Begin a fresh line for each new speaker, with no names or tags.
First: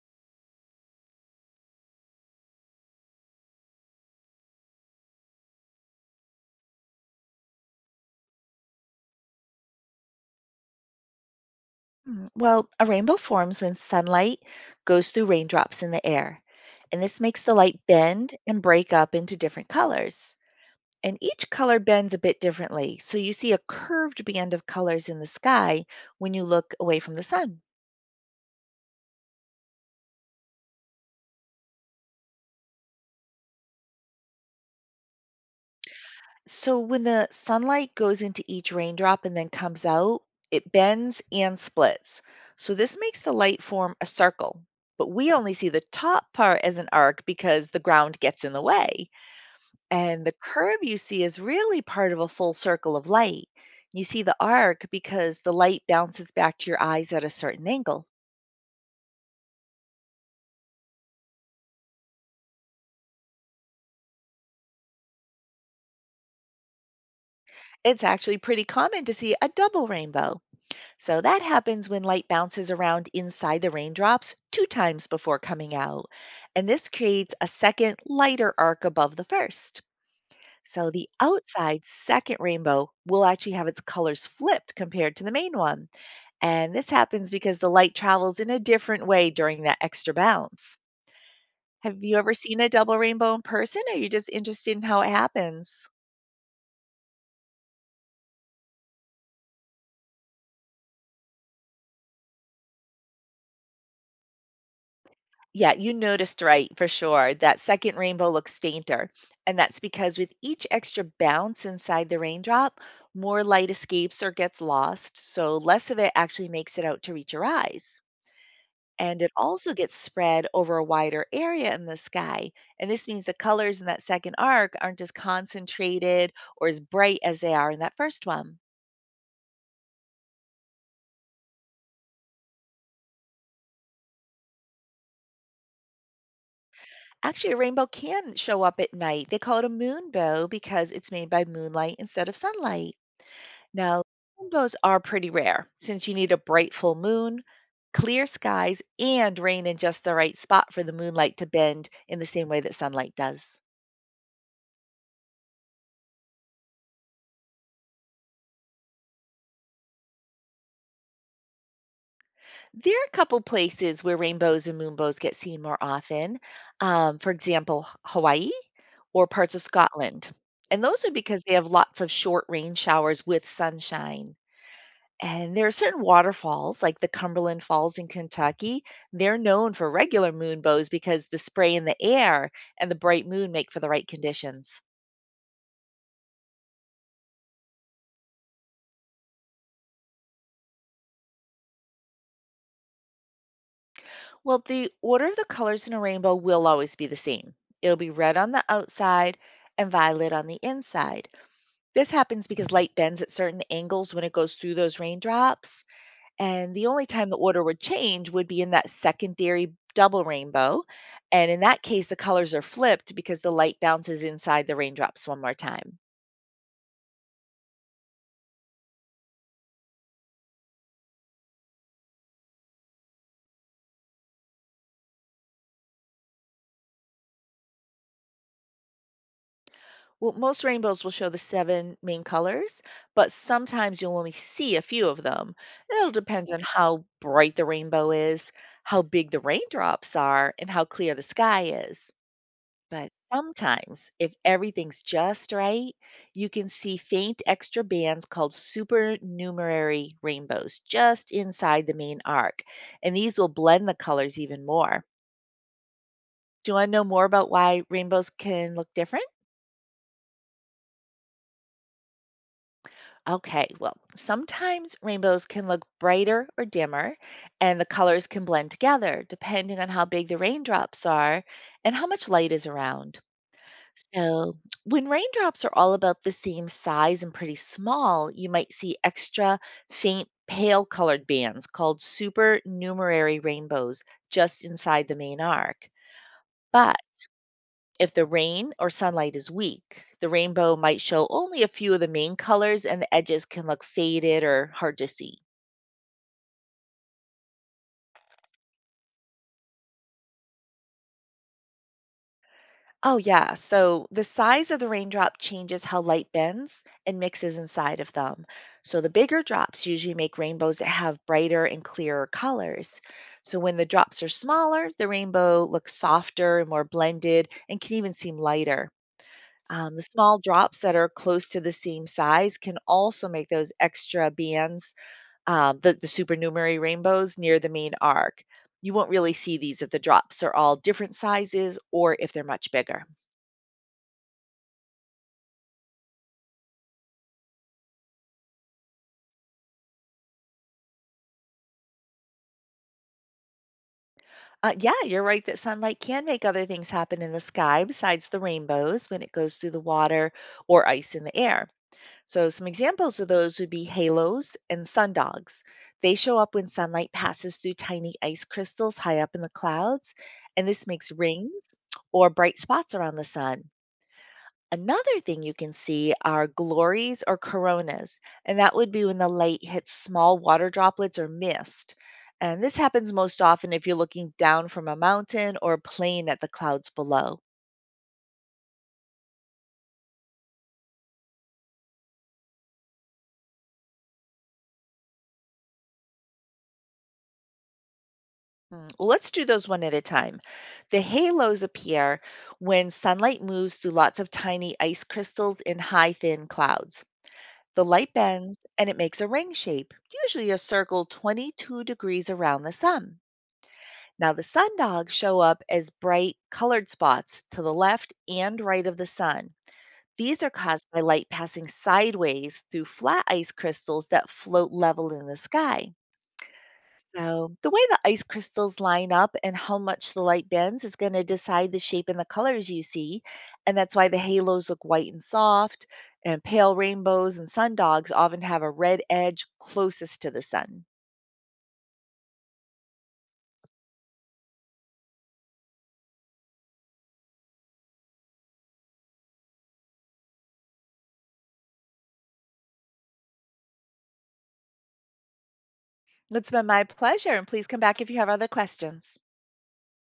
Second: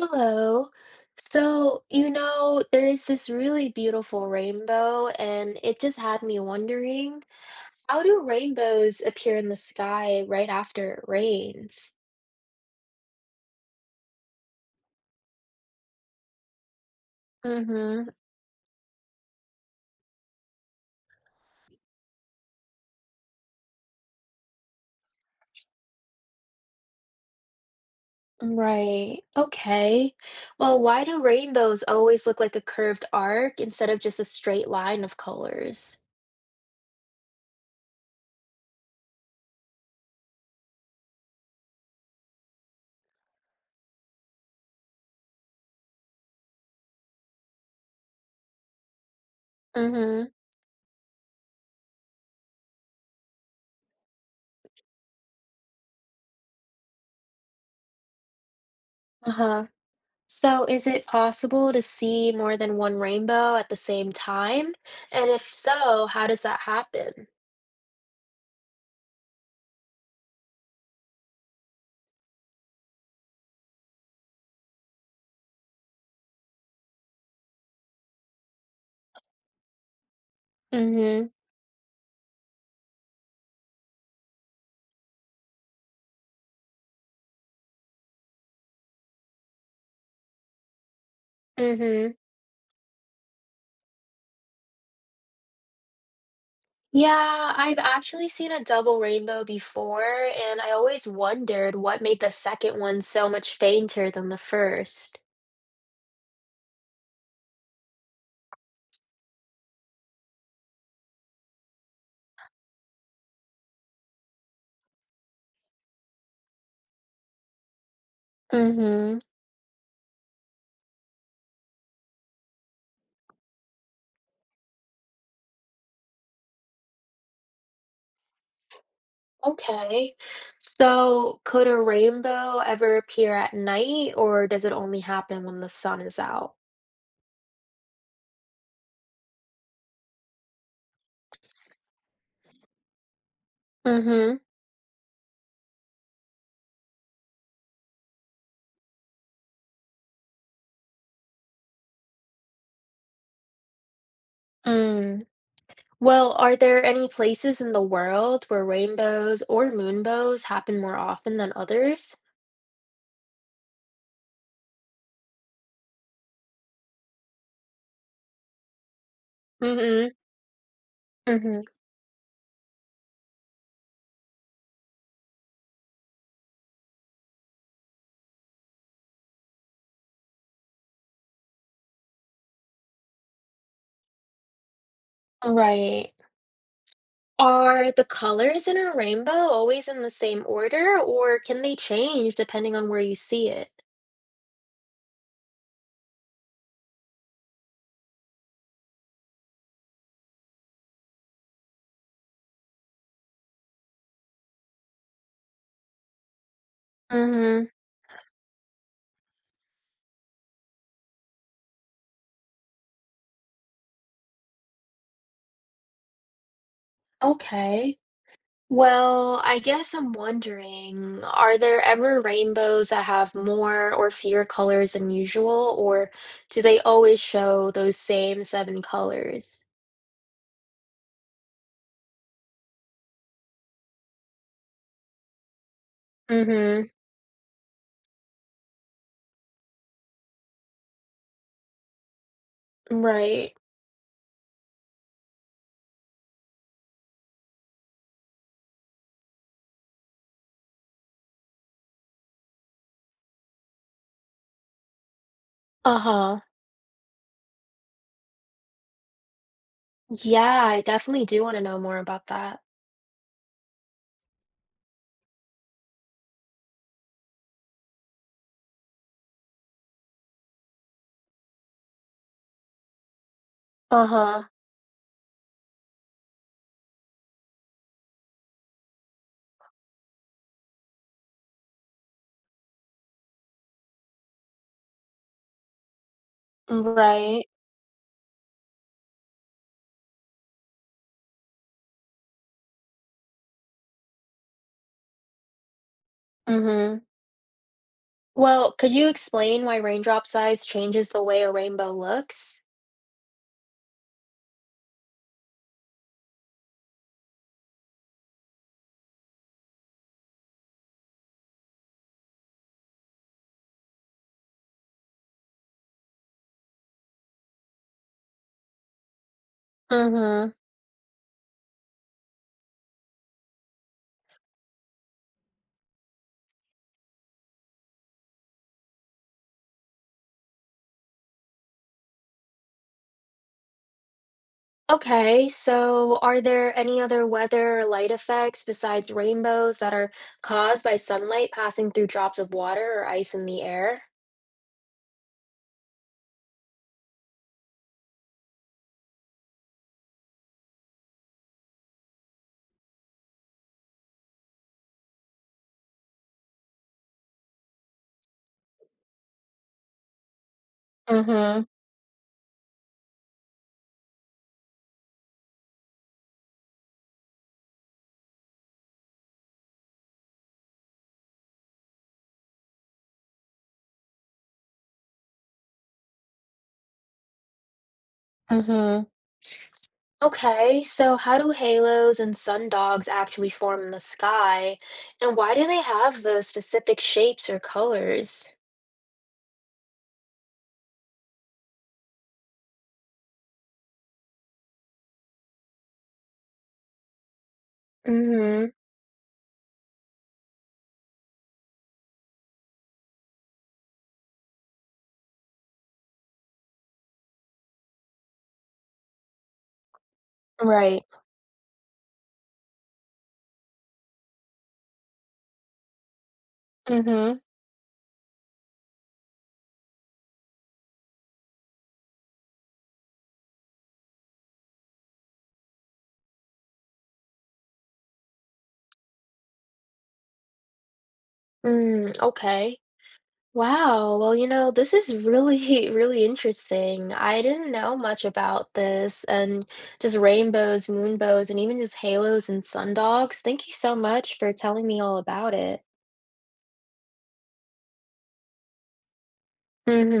Hello. There is this really beautiful rainbow, and it just had me wondering, how do rainbows appear in the sky right after it rains?
Well, a rainbow forms when sunlight goes through raindrops in the air, and this makes the light
Mm-hmm.
bend and break up into different colors. And each color bends a bit differently, so you see a curved band of colors in the sky when you look away from the sun.
Right. Okay. Well, why do rainbows always look like a curved arc instead of just a straight line of colors?
So when the sunlight goes into each raindrop and then comes out, it bends and splits. So this makes the light form a circle. But we only see the top part as an arc because the ground gets in the way. And
Mm-hmm.
the curve you see is really part of a full circle of light. You see the arc because the light bounces back to your eyes at a certain angle.
Uh-huh. So, is it possible to see more than one rainbow at the same time? And if so, how does that happen?
It's actually pretty common to see a double rainbow. So that happens when light bounces around inside the raindrops two times before coming out. And this creates a second lighter arc above the first. So the
Mm-hmm.
outside second rainbow will actually have its colors flipped compared to the main one. And this happens because the light travels in a different way during that extra bounce. Have
Mm-hmm.
you ever seen a double rainbow in person? Or are you just interested in how it happens?
Yeah, I've actually seen a double rainbow before, and I always wondered what made the second one so much fainter than the first.
Yeah, you noticed right for sure. That second rainbow looks fainter. And that's because with each extra bounce inside the raindrop, more light escapes or gets lost. So less of it actually makes it out to reach your eyes,
Mm-hmm.
and it also gets spread over a wider area in the sky. And this means the colors in that second arc aren't as concentrated or as bright as they are in that first one.
Okay. So, could a rainbow ever appear at night, or does it only happen when the sun is out?
Actually, a rainbow can show up at night. They call it a moonbow because it's made by moonlight instead of sunlight. Now,
Mm-hmm.
moonbows are pretty rare since you need a bright full moon, clear skies, and rain in just the right spot for the moonlight to bend in the same way that sunlight does.
Mm. Well, are there any places in the world where rainbows or moonbows happen more often than others?
There are a couple places where rainbows and moonbows get seen more often. For example, Hawaii or parts of
Mm-hmm.
Scotland. And those are because they
Mm-hmm.
have lots of short rain showers with sunshine. And there are certain waterfalls, like the Cumberland Falls in Kentucky. They're known for regular moonbows because the spray in the air and the bright moon make for the right conditions.
Right. Are the colors in a rainbow always in the same order, or can they change depending on where you see it?
Well, the order of the colors in a rainbow will always be the same. It'll be red on the outside and violet on the inside. This happens because light bends at certain angles when it goes through those raindrops. And the only time the order
Mm-hmm.
would change would be in that secondary double rainbow. And in that case, the colors are flipped because the light bounces inside the raindrops one more time.
Okay. Well, I guess I'm wondering, are there ever rainbows that have more or fewer colors than usual, or do they always show those same seven colors?
Well, most rainbows will show the seven main colors, but sometimes you'll only see a few of them. It'll depend on
Mm-hmm.
how bright the rainbow is, how big the raindrops are, and how clear the sky is. But
Right.
sometimes, if everything's just right, you can see faint extra bands called supernumerary rainbows just inside the main arc, and these will blend the colors even more.
Uh-huh.
Do you want to know more about why rainbows can look different?
Yeah, I definitely do want to know more about that.
Okay, well, sometimes rainbows can look brighter or dimmer, and the colors can blend together depending on how big the raindrops are and how much light is around.
Uh-huh.
So, when raindrops are all about the same size and pretty small, you might see extra faint pale colored bands called supernumerary rainbows just inside the main arc. But
Right.
if the rain or sunlight is weak, the rainbow might show only a few of the main colors and the edges can look faded or hard to see.
Mm-hmm. Well, could you explain why raindrop size changes the way a rainbow looks?
Oh, yeah. So the size of the raindrop changes how light bends and mixes inside of them. So the bigger drops usually make rainbows that have brighter and clearer colors. So when the drops are smaller, the rainbow looks softer and more blended and can even seem lighter. The small
Mm-hmm.
drops that are close to the same size can also make those extra bands, the supernumerary rainbows near the main arc. You won't really see these if the drops are all different sizes or if they're much bigger.
Okay, so are there any other weather or light effects besides rainbows that are caused by sunlight passing through drops of water or ice in the air?
Yeah, you're right that sunlight can make other things happen in the sky besides the rainbows when it goes through the water or ice in the air. So, some examples of those would be halos and sundogs. They show up when sunlight passes through tiny ice crystals high up in the clouds, and this makes
Mm-hmm.
rings or bright spots around the sun. Another thing you can see are glories or coronas, and that would be when the light hits small water droplets or mist. And this happens most often if you're looking down from a mountain or a plane at the clouds below.
Mm-hmm. Okay, so how do halos and sundogs actually form in the sky, and why do they have those specific shapes or colors?
Well, let's do those one at a time. The halos appear when sunlight moves through lots of tiny ice crystals in high, thin clouds. The light bends
Mm-hmm.
and it makes a ring shape, usually a circle 22° degrees around the sun. Now, the sundogs show up as bright colored spots to the left and right of the sun. These are caused by
Right.
light passing sideways through flat ice crystals that float level in the sky.
Mm-hmm.
So, the way the ice crystals line up and how much the light bends is going to decide the shape and the colors you see. And that's why the halos look white and soft, and pale rainbows and sundogs often have a red edge closest to the sun.
Mm, okay. Wow. Well, this is really, really interesting. I didn't know much about this and just rainbows, moonbows, and even just halos and sundogs. Thank you so much for telling me all about it.
It's been my pleasure, and please come back if you have other questions.
Hmm.